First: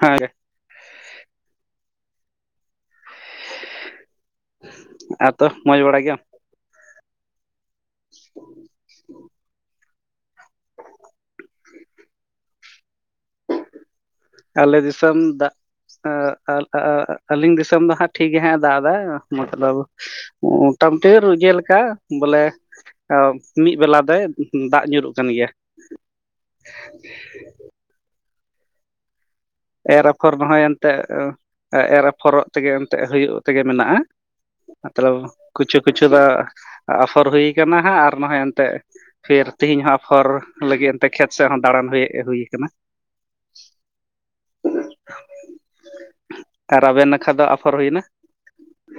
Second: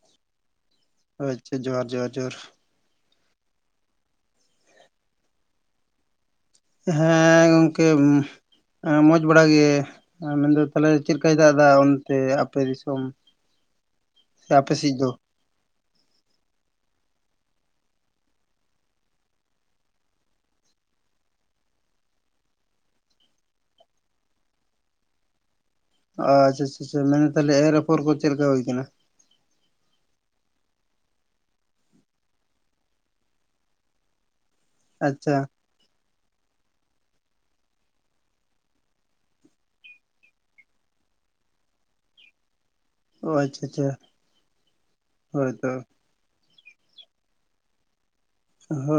ᱦᱮᱸ [unintelligible] ᱟᱪᱪᱷᱟ, ᱡᱚᱦᱟᱨ ᱡᱚᱦᱟᱨ ᱡᱚᱦᱟᱨ ᱾ [unintelligible] ᱟᱨ ᱛᱚ ᱢᱚᱡᱽ ᱵᱟᱲᱟ ᱜᱮᱭᱟᱢ ᱾ ᱦᱮᱸ ᱜᱚᱢᱠᱮ ᱾ ᱢᱚᱸᱡᱽ ᱵᱟᱲᱟ ᱜᱮ, ᱢᱮᱱᱫᱚ ᱛᱟᱦᱞᱮ ᱪᱮᱫ ᱞᱮᱠᱟᱭ ᱫᱟᱜ ᱮᱫᱟ ᱚᱱᱛᱮ ᱟᱯᱮ ᱫᱤᱥᱚᱢ? [inaudible] ᱟᱯᱮ ᱟᱞᱮ ᱥᱮᱫ ᱫᱚ ᱫᱤᱥᱚᱢ ᱫᱟᱜᱼᱼ [unintelligible] ᱟᱹᱞᱤᱧ ᱫᱤᱥᱚᱢ ᱫᱚ ᱦᱟᱸᱜ ᱴᱷᱤᱠ ᱜᱮ ᱦᱟᱸᱜ ᱮ ᱫᱟᱜ ᱮᱫᱟ ᱢᱚᱛᱞᱚᱵᱽᱼᱼ ᱢᱚᱴᱟᱢᱚᱴᱤ ᱨᱩᱡᱟ. ᱞᱮᱠᱟ, ᱵᱚᱞᱮᱼᱼ ᱟᱨ ᱢᱤᱫ ᱵᱮᱞᱟ ᱫᱚ ᱫᱟᱜ ᱧᱩᱨᱩᱜ ᱠᱟᱱ ᱜᱮᱭᱟ ᱾ ᱟᱪᱪᱷᱟ ᱟᱪᱪᱷᱟ ᱢᱮᱱᱫᱟ ᱛᱟᱦᱚᱞᱮ ᱮᱨ ᱮᱯᱷᱚᱨ ᱠᱚ ᱪᱮᱫ ᱞᱮᱠᱟ ᱦᱩᱭ ᱟᱠᱟᱱᱟ? ᱮᱨ ᱟᱯᱷᱚᱨ ᱱᱚᱜᱼᱚᱭ ᱮᱱᱛᱮᱜ ᱮᱨ ᱟᱯᱷᱚᱨᱚᱜ ᱛᱮᱜᱮ ᱮᱱᱛᱮᱫ ᱦᱩᱭᱩᱜ ᱛᱮᱜᱮ ᱢᱮᱱᱟᱜᱼᱟ ᱾ ᱢᱚᱛᱞᱚᱵᱽ ᱟᱪᱪᱷᱟ ᱠᱤᱪᱷᱩ ᱠᱤᱪᱷᱩ ᱫᱚ ᱟᱯᱷᱚᱨ ᱦᱩᱭᱟᱠᱟᱱᱟ ᱦᱟᱸᱜ ᱟᱨ ᱱᱚᱜᱼᱚᱭ ᱱᱤᱛᱚᱜᱼᱼ ᱯᱷᱤᱨ ᱛᱮᱤᱦᱤᱧ ᱦᱚᱸ ᱟᱯᱷᱚᱨ ᱞᱟᱹᱜᱤᱫ ᱠᱷᱮᱛ ᱥᱮᱫ ᱦᱚᱸ ᱫᱟᱬᱟᱱ ᱦᱮᱡ ᱦᱩᱭ ᱠᱟᱱᱟ ᱾ ᱚ ᱟᱪᱪᱷᱟ ᱟᱪᱪᱷᱟ, ᱦᱳᱭ ᱦᱳᱭ [unintelligible] ᱟᱨ ᱟᱵᱮᱱ ᱱᱟᱠᱷᱟ ᱫᱚ ᱟᱯᱷᱚᱨ ᱦᱩᱭᱱᱟ? ᱦᱚ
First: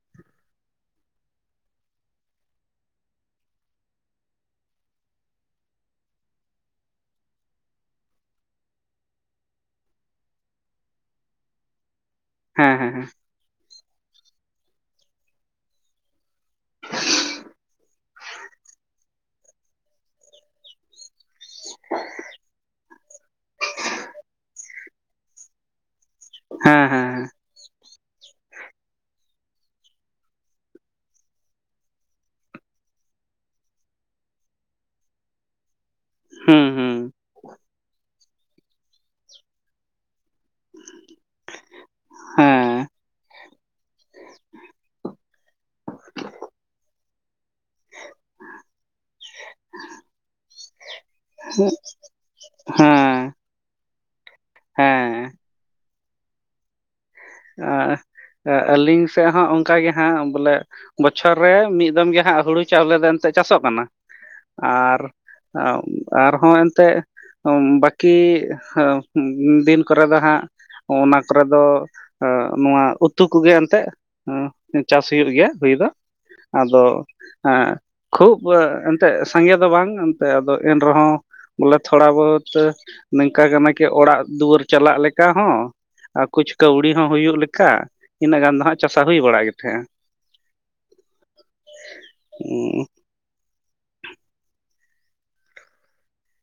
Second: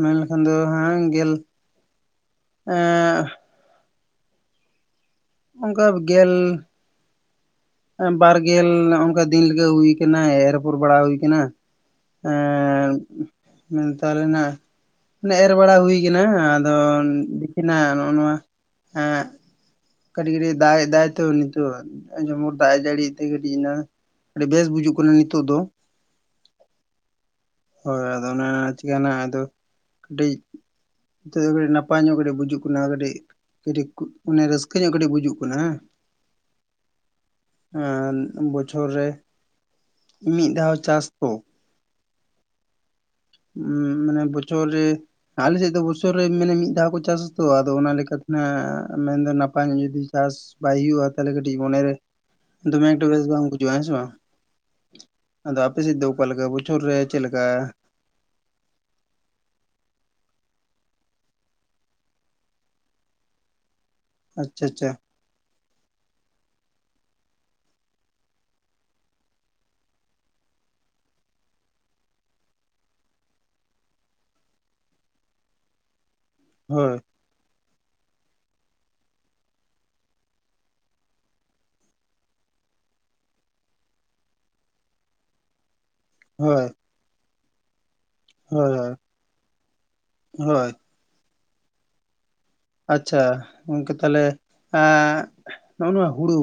ᱢᱮᱱᱞᱠᱷᱟᱱ ᱫᱚ ᱦᱟᱝ [unintelligible] ᱜᱮᱞ ᱮ, ᱮᱸᱜᱼᱼ ᱚᱱᱠᱟ ᱜᱮᱞᱼᱼ ᱵᱟᱨᱜᱮᱞ ᱚᱱᱠᱟ ᱫᱤᱱ ᱞᱮᱠᱟ ᱦᱩᱭ ᱠᱟᱱᱟ ᱮᱨ ᱟᱯᱷᱚᱨ ᱵᱟᱲᱟ ᱦᱩᱭ ᱠᱟᱱᱟ ᱦᱮᱸ ᱦᱮᱸ ᱾ ᱮᱸ ᱛᱟᱦᱞᱮ [unintelligible] ᱱᱟᱜᱼᱼ ᱮᱨ ᱵᱟᱲᱟ ᱦᱩᱭ ᱠᱟᱱᱟ ᱟᱫᱚ ᱫᱤᱠᱤᱱᱟ [unintelligible] ᱱᱚᱜᱼᱚ ᱱᱚᱣᱟ ᱮᱜ [unintelligible] ᱠᱟᱹᱴᱤᱡ ᱠᱟᱹᱴᱤᱡ ᱫᱟᱜ ᱮᱫᱟᱭ ᱫᱚ ᱱᱤᱛ [unintelligible] [unintelligible] ᱛᱚ ᱡᱷᱚᱢᱚᱨ ᱫᱟᱜ ᱮ ᱡᱟᱹᱲᱤ ᱛᱮ ᱠᱟᱴᱤᱡ ᱮᱱᱟ [unintelligible] ᱟᱹᱰᱤ ᱵᱮᱥ ᱵᱩᱡᱷᱟᱹᱜ ᱠᱟᱱᱟ ᱱᱤᱛᱚᱜ ᱫᱚ ᱾ ᱦᱮᱸ ᱦᱮᱸ [unintelligible] ᱦᱳᱭ ᱟᱫᱚ ᱚᱱᱟ ᱪᱤᱠᱟᱭᱹᱱᱟ ᱟᱫᱚ ᱠᱟᱹᱴᱤᱡ [unintelligible] ᱱᱤᱛᱚᱜ [unintelligible] ᱫᱚ ᱠᱟᱹᱴᱤᱡ [unintelligible] ᱱᱟᱯᱟᱭ ᱧᱚᱜ ᱠᱟᱹᱴᱤᱡ ᱵᱩᱡᱩᱜ ᱠᱟᱱᱟ ᱠᱟᱹᱴᱤᱡ ᱠᱟᱹᱴᱤᱡ [unintelligible] ᱮᱸ ᱨᱟᱹᱥᱠᱟᱹ ᱧᱚᱜ ᱠᱟᱹᱴᱤᱡ ᱵᱩᱡᱩᱜ ᱠᱟᱱᱟ ᱦᱮᱸ ᱾ ᱦᱮᱸ ᱦᱮᱸ᱾ ᱟᱨ ᱵᱚᱪᱷᱚᱨ ᱨᱮ, ᱢᱤᱫ ᱫᱷᱟᱣ ᱪᱟᱥ ᱛᱚ ᱾ ᱦᱮᱸ ᱦᱮᱸ ᱦᱮᱸ ᱢᱟᱱᱮ ᱵᱚᱪᱷᱚᱨ ᱨᱮᱼᱼ ᱟᱞᱮᱥᱮᱫ ᱫᱚ ᱵᱚᱪᱷᱚᱨ ᱨᱮ ᱢᱟᱱᱮ ᱢᱤᱫ ᱫᱷᱟᱣ ᱠᱚ ᱪᱟᱥᱟ ᱛᱚ ᱟᱫᱚ ᱚᱱᱟ ᱞᱮᱠᱟᱛᱮ, ᱢᱮᱱᱫᱚ ᱱᱟᱯᱟᱭ ᱧᱚᱜ ᱡᱩᱫᱤ ᱪᱟᱥᱼᱼ ᱵᱟᱭ ᱦᱩᱭᱩᱜᱼᱟ ᱛᱟᱦᱚᱞᱮ ᱠᱟᱹᱴᱤᱡ ᱢᱚᱱᱮᱨᱮ, ᱫᱚᱢᱮ ᱮᱠᱴᱩ ᱦᱮᱸ ᱵᱮᱥ ᱵᱟᱝ ᱵᱩᱡᱷᱟᱹᱜᱼᱟ ᱦᱮᱸ ᱥᱮ ᱵᱟᱝ ᱾ ᱦᱮᱸ ᱟᱫᱚ ᱟᱯᱮ ᱥᱮᱫ ᱫᱚ ᱟᱠᱟ ᱞᱮᱠᱟ ᱵᱚᱪᱷᱚᱨ ᱨᱮ ᱪᱮᱫ ᱞᱮᱠᱟᱼᱼ ᱟᱸ ᱟᱹᱞᱤᱧ ᱥᱮᱫ ᱦᱚᱸ ᱚᱱᱠᱟ ᱜᱮ ᱦᱟᱸᱜ ᱵᱚᱞᱮᱼᱼ ᱵᱚᱪᱷᱚᱨ ᱨᱮ ᱢᱤᱫ ᱫᱚᱢ ᱜᱮ ᱦᱟᱸᱜ ᱦᱩᱲᱩ ᱪᱟᱣᱞᱮ ᱫᱚ ᱮᱱᱛᱮᱫ ᱪᱟᱥᱚᱜ ᱠᱟᱱᱟ, ᱟᱪᱪᱷᱟ ᱟᱪᱪᱷᱟ ᱟᱨᱼᱼ ᱟᱨ ᱟᱨᱦᱚᱸ ᱮᱱᱛᱮᱜᱼᱼ ᱚᱸᱢ ᱵᱟᱹᱠᱤ ᱦᱚ ᱩᱸᱢ ᱫᱤᱱ ᱠᱚᱨᱮ ᱫᱚ ᱦᱟᱸᱜᱼᱼ ᱚᱱᱟ ᱠᱚᱨᱮ ᱫᱚ, ᱚ ᱱᱚᱣᱟ ᱩᱛᱼᱼ ᱩᱛᱩ ᱠᱚᱜᱮ ᱮᱱᱛᱮᱫ, ᱪᱟᱥ ᱦᱩᱭᱩᱜ ᱜᱮᱭᱟ ᱦᱩᱭ ᱫᱚ, ᱟᱫᱚᱼᱼ ᱦᱳᱭ ᱦᱮᱸ ᱠᱷᱩᱵᱽ ᱮᱱᱛᱮᱫ ᱥᱚᱸᱜᱮ ᱫᱚ ᱵᱟᱝ ᱮᱱᱛᱮᱫ ᱟᱫᱚ ᱮᱱᱨᱮᱦᱚᱸᱼᱼ ᱵᱚᱞᱮ ᱛᱷᱚᱲᱟ ᱵᱚᱦᱩᱛ ᱱᱚᱝᱠᱟ ᱜᱮ ᱱᱟᱠᱮ ᱚᱲᱟᱜ ᱫᱩᱣᱟᱹᱨ ᱪᱟᱞᱟᱜ ᱞᱮᱠᱟ ᱦᱚᱸ ᱾ ᱟᱨ ᱠᱩᱪ ᱦᱳᱭ ᱠᱟᱹᱣᱲᱤ ᱦᱚᱸ ᱦᱩᱭᱩᱜ ᱞᱮᱠᱟ ᱾ ᱤᱱᱟᱹᱜ ᱜᱟᱱ ᱫᱚ ᱦᱟᱸᱜ ᱦᱳᱭ ᱪᱟᱥᱟ ᱦᱩᱭ ᱵᱟᱲᱟᱜ ᱜᱮ ᱛᱟᱦᱮᱸᱜᱼᱟ ᱾ ᱦᱳᱭ [unintelligible] ᱟᱪᱪᱷᱟ ᱜᱚᱝᱠᱮ, ᱛᱟᱦᱚᱞᱮ ᱮᱸᱼᱼ ᱱᱚᱜᱼᱚ ᱱᱚᱣᱟ ᱦᱩᱲᱩ,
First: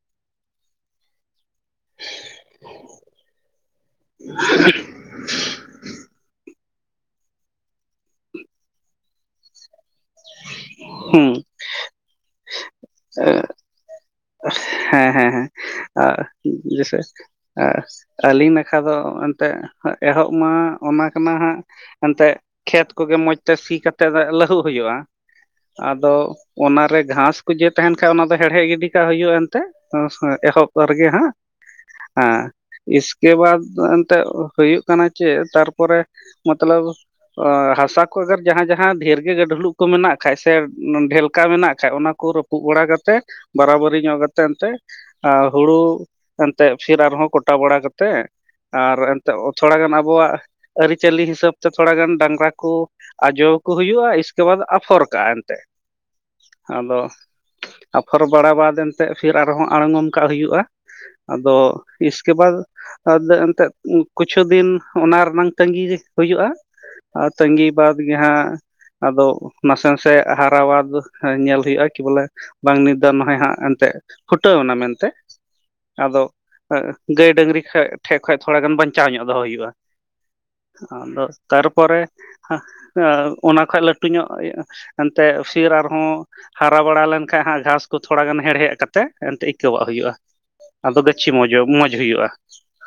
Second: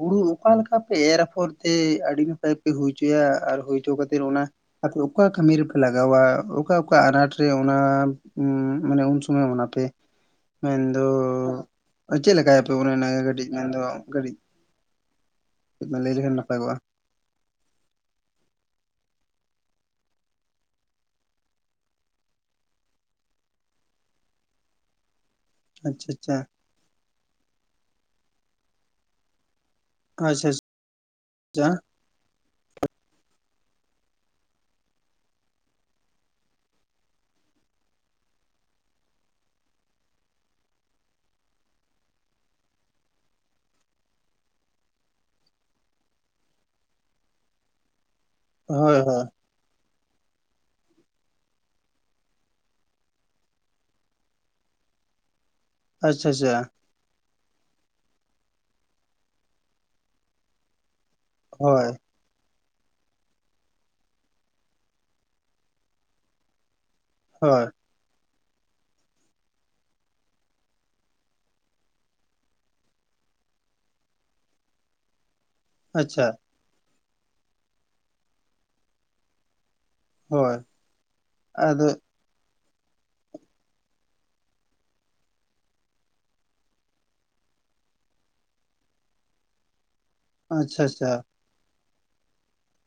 ᱦᱩᱲᱩ ᱚᱠᱟ ᱞᱮᱠᱟ ᱯᱮ ᱮᱨ ᱟᱯᱷᱚᱨᱼᱼ ᱮᱸ ᱟᱹᱰᱤ ᱱᱟᱯᱟᱭ ᱯᱮ ᱦᱩᱭ ᱦᱚᱪᱚᱭᱟ, ᱟᱨ ᱦᱩᱭ ᱦᱚᱪᱚ ᱠᱟᱛᱮ ᱚᱱᱟᱼᱼ ᱟᱫᱚ ᱚᱠᱟ ᱠᱟᱹᱢᱤ ᱨᱮᱯᱮ ᱞᱟᱜᱟᱣᱟ? ᱚᱠᱟ ᱚᱠᱟ ᱟᱱᱟᱴ ᱨᱮ ᱚᱱᱟ ᱢᱟᱱᱮ ᱩᱱ ᱥᱚᱢᱚᱭ ᱚᱱᱟ ᱯᱮᱼᱼ ᱢᱮᱱᱫᱚ, ᱦᱩᱸ ᱪᱮᱫ ᱞᱮᱠᱟᱭᱟᱯᱮ ᱚᱱᱮ ᱟᱱᱟ ᱜᱮ ᱠᱟᱹᱴᱤᱡ ᱢᱮᱱᱫᱚ ᱠᱟᱹᱴᱤᱡᱼᱼ ᱦᱮᱸ ᱦᱮᱸ ᱦᱮᱸ ᱟᱨ ᱱᱟᱯᱟᱭ ᱠᱚᱜᱼᱟ ᱡᱮᱭᱥᱮᱼᱼ ᱟᱹᱞᱤᱧ ᱱᱟᱠᱷᱟ ᱫᱚ ᱮᱱᱛᱮᱫ ᱮᱦᱚᱵ ᱢᱟ ᱚᱱᱟ ᱠᱟᱱᱟ ᱦᱟᱸᱜ ᱮᱱᱛᱮᱜ ᱠᱷᱮᱛ ᱠᱚᱜᱮ ᱢᱚᱸᱡᱽ ᱛᱮ ᱥᱤ ᱠᱟᱛᱮᱜ ᱞᱟᱹᱦᱩᱫ ᱦᱩᱭᱩᱜᱼᱟ᱾ ᱟᱪᱪᱷᱟ ᱟᱫᱚ ᱟᱪᱪᱷᱟ ᱚᱱᱟᱨᱮ ᱜᱷᱟᱥ ᱠᱚ ᱡᱮ ᱛᱟᱦᱮᱱ ᱠᱷᱟᱡ ᱚᱱᱟ ᱫᱚ ᱦᱮᱲᱦᱮᱫ ᱜᱤᱰᱤ ᱠᱟᱜ ᱦᱩᱭᱩᱜᱼᱟ ᱮᱱᱛᱮ᱾ ᱩᱱ ᱥᱚᱢᱚᱭ ᱟᱪᱪᱷᱟ ᱮᱦᱚᱵ ᱨᱮᱜᱮ ᱦᱟᱸᱜ ᱟᱪᱪᱷᱟ ᱦᱮᱸ ᱤᱥᱠᱮᱵᱟᱫᱽ ᱮᱱᱛᱮ ᱦᱩᱭᱩᱜ ᱠᱟᱱᱟ ᱪᱮᱫ ᱛᱟᱨᱯᱚᱨᱮ ᱢᱚᱛᱞᱚᱵ ᱦᱟᱥᱟ ᱠᱚ ᱟᱜᱟᱨ ᱡᱟᱦᱟᱸ ᱡᱟᱦᱟᱸ ᱰᱷᱮᱨ ᱜᱮ ᱜᱟᱹᱰᱷᱞᱩᱜ ᱠᱚ ᱢᱮᱱᱟᱜ ᱠᱷᱟᱱᱡ ᱥᱮ ᱰᱷᱮᱞᱠᱟ ᱢᱮᱱᱟᱜ ᱠᱷᱟᱡ ᱚᱱᱟ ᱠᱚ ᱨᱟᱹᱯ- ᱯᱩᱜ ᱵᱟᱲᱟ ᱠᱟᱛᱮ ᱵᱟᱨᱟᱵᱟᱹᱨᱤ ᱧᱚᱜ ᱠᱟᱛᱮ ᱮᱱᱛᱮ ᱦᱩᱲᱩ ᱮᱱᱛᱮ [inaudible] ᱨᱮᱦᱚᱸ ᱠᱚᱴᱟ ᱵᱟᱲᱟ ᱠᱟᱛᱮᱫ ᱟᱨ ᱦᱳᱭ ᱦᱳᱭ ᱮᱱᱛᱮ ᱛᱷᱚᱲᱟ ᱜᱟᱱ ᱟᱵᱚᱣᱟᱜ ᱟᱹᱨᱤᱪᱟᱹᱞᱤ ᱦᱤᱥᱟᱹᱵ ᱛᱮ ᱛᱷᱚᱲᱟ ᱜᱟᱱ ᱰᱟᱝᱨᱟ ᱠᱳ ᱟᱡᱣᱟᱠᱚ ᱦᱩᱭᱩᱜ-ᱟ ᱤᱥᱠᱮ ᱵᱟᱫᱽ ᱟᱯᱷᱚᱨ ᱠᱟᱜ-ᱟ ᱮᱱᱛᱮ ᱟᱪᱪᱷᱟ ᱟᱪᱪᱷᱟ ᱟᱫᱚ ᱟᱯᱷᱚᱨ ᱵᱟᱲᱟ ᱵᱟᱫ ᱮᱱ ᱛᱮᱜ ᱯᱷᱤᱨ ᱟᱨᱦᱚᱸ ᱟᱸᱲᱜᱚᱢ ᱠᱟᱜ ᱦᱩᱭᱩᱜ-ᱟ ᱟᱫᱚ, ᱦᱳᱭ ᱤᱥ ᱠᱮ ᱵᱟᱫ ᱮᱱᱛᱮ ᱠᱩᱪᱷᱩ ᱫᱤᱱ ᱚᱱᱟ ᱨᱮᱱᱟᱝ ᱛᱟᱹᱜᱤ ᱦᱩᱭᱩᱜ-ᱟ ᱦᱳᱭ ᱛᱟᱝᱜᱤ ᱵᱟᱫᱽ ᱜᱮ ᱦᱟᱸᱜ ᱟᱫᱚ ᱱᱟᱥᱮ ᱱᱟᱥᱮ ᱦᱟᱨᱟᱣᱟ ᱧᱮᱞ ᱦᱩᱭᱩᱜ-ᱟ ᱠᱤ ᱵᱚᱞᱮ ᱵᱟᱝ ᱱᱤᱛ ᱫᱚ ᱱᱚᱦᱚᱭ ᱦᱟᱸᱜ ᱮᱱᱛᱮ ᱯᱷᱩᱴᱟᱹᱣᱱᱟ ᱢᱮᱱᱛᱮ, ᱟᱫᱚ ᱟᱪᱪᱷᱟ ᱜᱟᱹᱭ ᱰᱟᱹᱝᱨᱤ ᱴᱷᱮᱡ ᱠᱷᱚᱡ ᱛᱷᱚᱲᱟ ᱜᱟᱱ ᱵᱟᱧᱪᱟᱣ ᱧᱚᱜ ᱫᱚᱦᱚ ᱦᱩᱭᱩᱜ-ᱟ᱾ ᱦᱳᱭ ᱟᱫᱚ ᱟᱫᱚ ᱛᱟᱨᱯᱚᱨᱮ ᱚᱱᱟ ᱠᱷᱚᱡ ᱞᱟᱹᱴᱩ ᱧᱚᱜ ᱮᱱᱛᱮ ᱩᱥᱭᱟᱹᱨ ᱟᱨᱦᱚᱸ ᱦᱟᱨᱟ ᱵᱟᱲᱟ ᱞᱮᱱ ᱠᱷᱟᱡ ᱦᱟᱸᱜ ᱜᱷᱟᱥ ᱠᱚ ᱛᱷᱚᱲᱟ ᱜᱟᱱ ᱦᱮᱲᱦᱮᱫ ᱠᱟᱛᱮ ᱮᱱᱛᱮ ᱟᱹᱭᱠᱟᱹᱣᱟᱜ ᱦᱩᱭᱩᱟ ᱟᱪᱪᱷᱟ ᱟᱫᱚ ᱜᱟᱹᱪᱷᱤ ᱢᱚᱡᱽ ᱦᱩᱭᱩᱜ-ᱟ᱾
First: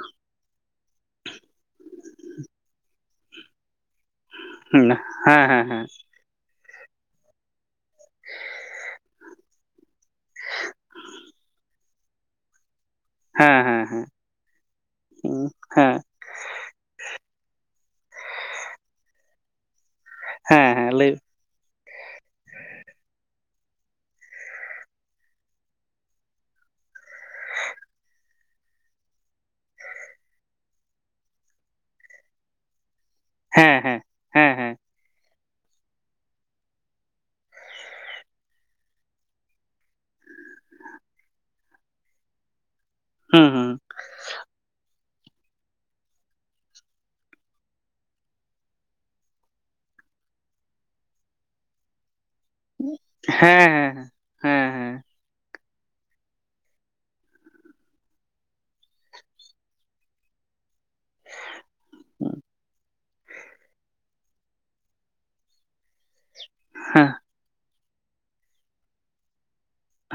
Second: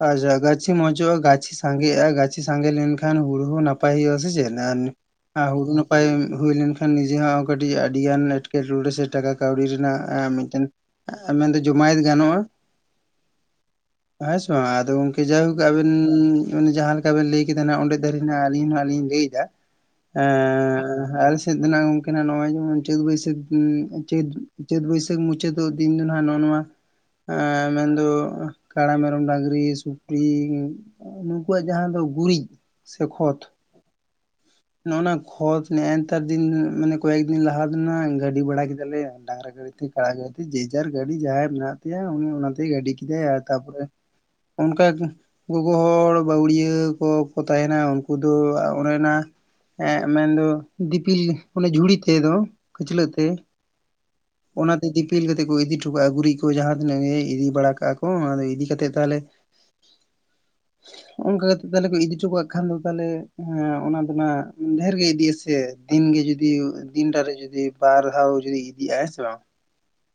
ᱟᱪᱷᱟ ᱜᱟᱪᱷᱤ ᱢᱚᱸᱡᱚᱟ ᱜᱟᱪᱷᱤ ᱥᱟᱸᱜᱮᱜ-ᱟ ᱜᱟᱪᱷᱤ ᱥᱟᱸᱜᱮ ᱞᱮᱱᱠᱷᱟᱱ ᱦᱩᱲᱩ ᱦᱚᱸ ᱱᱟᱯᱟᱭ ᱦᱩᱭᱩᱟ ᱥᱮ ᱪᱮᱫ᱾ ᱦᱮᱸ ᱟᱨ ᱦᱮᱸ ᱦᱩᱲᱩ ᱱᱟᱯᱟᱭ ᱦᱩᱭ ᱞᱮᱱᱠᱷᱟᱱ ᱱᱤᱡᱮᱨᱟ ᱦᱚᱸ ᱠᱟᱹᱴᱤᱡ ᱟᱹᱰᱤ ᱜᱟᱱ ᱮᱴᱠᱮ ᱴᱚᱲᱮ ᱥᱮ ᱴᱟᱠᱟ ᱠᱟᱣᱰᱤ ᱨᱮᱱᱟᱜ ᱢᱤᱴᱮᱱ ᱢᱮᱱ ᱫᱚ ᱡᱚᱢᱟᱭᱮᱛ ᱜᱟᱱᱚᱜ-ᱟ᱾ ᱦᱮᱸ ᱦᱮᱸ ᱦᱮᱸ ᱟᱫᱚ ᱜᱚᱝᱠᱮ ᱡᱟᱭᱦᱳᱠ ᱦᱮᱸ ᱦᱮᱸ ᱟᱵᱮᱱ ᱦᱮᱸ ᱡᱟᱦᱟᱸ ᱞᱮᱠᱟ ᱵᱮᱱ ᱞᱟᱹᱭ ᱠᱮᱫᱟ ᱱᱟᱜ ᱚᱸᱰᱮ ᱫᱷᱟᱹᱨᱤᱡ ᱱᱟᱜ ᱟᱹᱞᱤᱧ ᱦᱟᱸᱜ ᱞᱤᱧ ᱞᱟᱹᱭᱫᱟ, ᱦᱮᱸ ᱦᱮᱸ ᱞᱟᱹᱭ ᱮᱸ ᱟᱞᱮ ᱥᱮᱫ ᱫᱚ ᱱᱟᱜ ᱜᱝᱢ ᱠᱮ ᱱᱟ ᱱᱚᱜ-ᱚᱭ ᱪᱟᱹᱛ ᱵᱟᱹᱭᱥᱟᱹᱠᱷ ᱪᱟᱹᱛ ᱪᱟᱹᱛ ᱵᱟᱹᱭᱥᱟᱹᱠᱷ ᱢᱩᱪᱟᱹᱫᱜ ᱫᱤᱱ ᱫᱚ ᱱᱟᱜ ᱱᱚᱜ ᱱᱚᱣᱟ ᱮ ᱢᱮᱱᱫ ᱠᱟᱲᱟ ᱢᱮ- ᱢᱮᱨᱚᱢ ᱰᱟᱝᱨᱤ ᱥᱩᱠᱨᱤ ᱱᱩᱠᱩᱣᱟᱜ ᱡᱟᱦᱟᱸ ᱫᱚ ᱜᱩᱨᱤᱡ ᱥᱮ ᱠᱷᱚᱛ ᱦᱮᱸ ᱦᱮᱸ-ᱦᱮᱸ ᱦᱮᱸ ᱱᱚᱜ ᱱᱟ ᱠᱷᱚᱛ ᱱᱮ ᱮᱛᱟᱨ ᱫᱤᱱ ᱢᱟᱱᱮ ᱠᱚᱭᱮᱠ ᱫᱤᱱ ᱞᱟᱦᱟ ᱫᱚ ᱱᱟ ᱜᱟᱹᱰᱤ ᱵᱟᱲᱟ ᱠᱮᱫᱟᱞᱮ ᱰᱟᱝᱨᱟ ᱜᱟᱹᱲᱤ ᱛᱮ᱾ [unintelligible] ᱡᱮᱡᱟᱨ ᱜᱟᱹᱰᱤ ᱡᱟᱦᱟᱭᱟᱜ ᱢᱮᱱᱟᱜ ᱛᱟᱭᱟ ᱩᱱᱤ ᱚᱱᱟᱛᱮᱭ ᱜᱟᱹᱰᱤ ᱠᱮᱫᱟᱭ ᱟᱨ ᱦᱩᱸ ᱦᱩᱸ ᱛᱟᱯᱚᱨᱮ ᱚᱱᱠᱟ ᱜᱚᱜᱚ ᱦᱚᱲ ᱵᱟᱹᱣᱲᱤᱭᱟᱹ ᱠᱚᱠᱚ ᱛᱟᱦᱮᱱᱟ ᱩᱱᱠᱩ ᱫᱚ ᱚᱱᱮᱱᱟ ᱮᱜᱸ ᱢᱮᱱᱫᱚ ᱫᱤᱯᱤᱞ ᱚᱱᱮ ᱡᱷᱩᱲᱤ ᱛᱮᱫᱚ ᱠᱷᱟᱹᱪᱞᱟᱹᱜ ᱦᱮᱸ ᱛᱮ ᱦᱮᱸ ᱦᱮᱸ ᱚᱱᱟᱛᱮ ᱫᱤᱯᱤᱞ ᱠᱟᱛᱮ ᱠᱚ ᱤᱫᱤ ᱦᱚᱴᱚ ᱠᱟᱜ-ᱟ ᱜᱩᱨᱤᱡ ᱠᱚ ᱡᱟᱦᱟᱸ ᱛᱤᱱᱟᱹᱜ ᱜᱮ ᱤᱫᱤ ᱵᱟᱲᱟ ᱠᱟᱜ-ᱟ ᱠᱚ ᱚᱱᱟ ᱤᱫᱤ ᱠᱟᱛᱮᱫ ᱛᱟᱦᱞᱮ ᱚᱝᱠᱟ ᱠᱟᱛᱮ ᱛᱟᱞᱦᱮ ᱠᱚ ᱤᱫᱤ ᱴᱚ ᱦᱮᱸ ᱠᱟᱜ ᱠᱷᱟᱱ ᱫᱚ ᱛᱟᱦᱞᱮ ᱦᱮᱸ ᱚᱱᱟ ᱰᱷᱮᱨ ᱜᱮ ᱤᱫᱤᱜ ᱟᱥᱮ ᱫᱤᱱ ᱜᱮ ᱡᱩᱫ ᱦᱮᱸ ᱫᱤᱱᱴᱟᱨ ᱨᱮ ᱡᱩᱫᱤ ᱵᱟᱨ ᱫᱷᱟᱣ ᱡᱩᱫᱤ ᱤᱫᱤᱜ-ᱟ ᱦᱮᱸ ᱥᱮ ᱵᱟᱝ,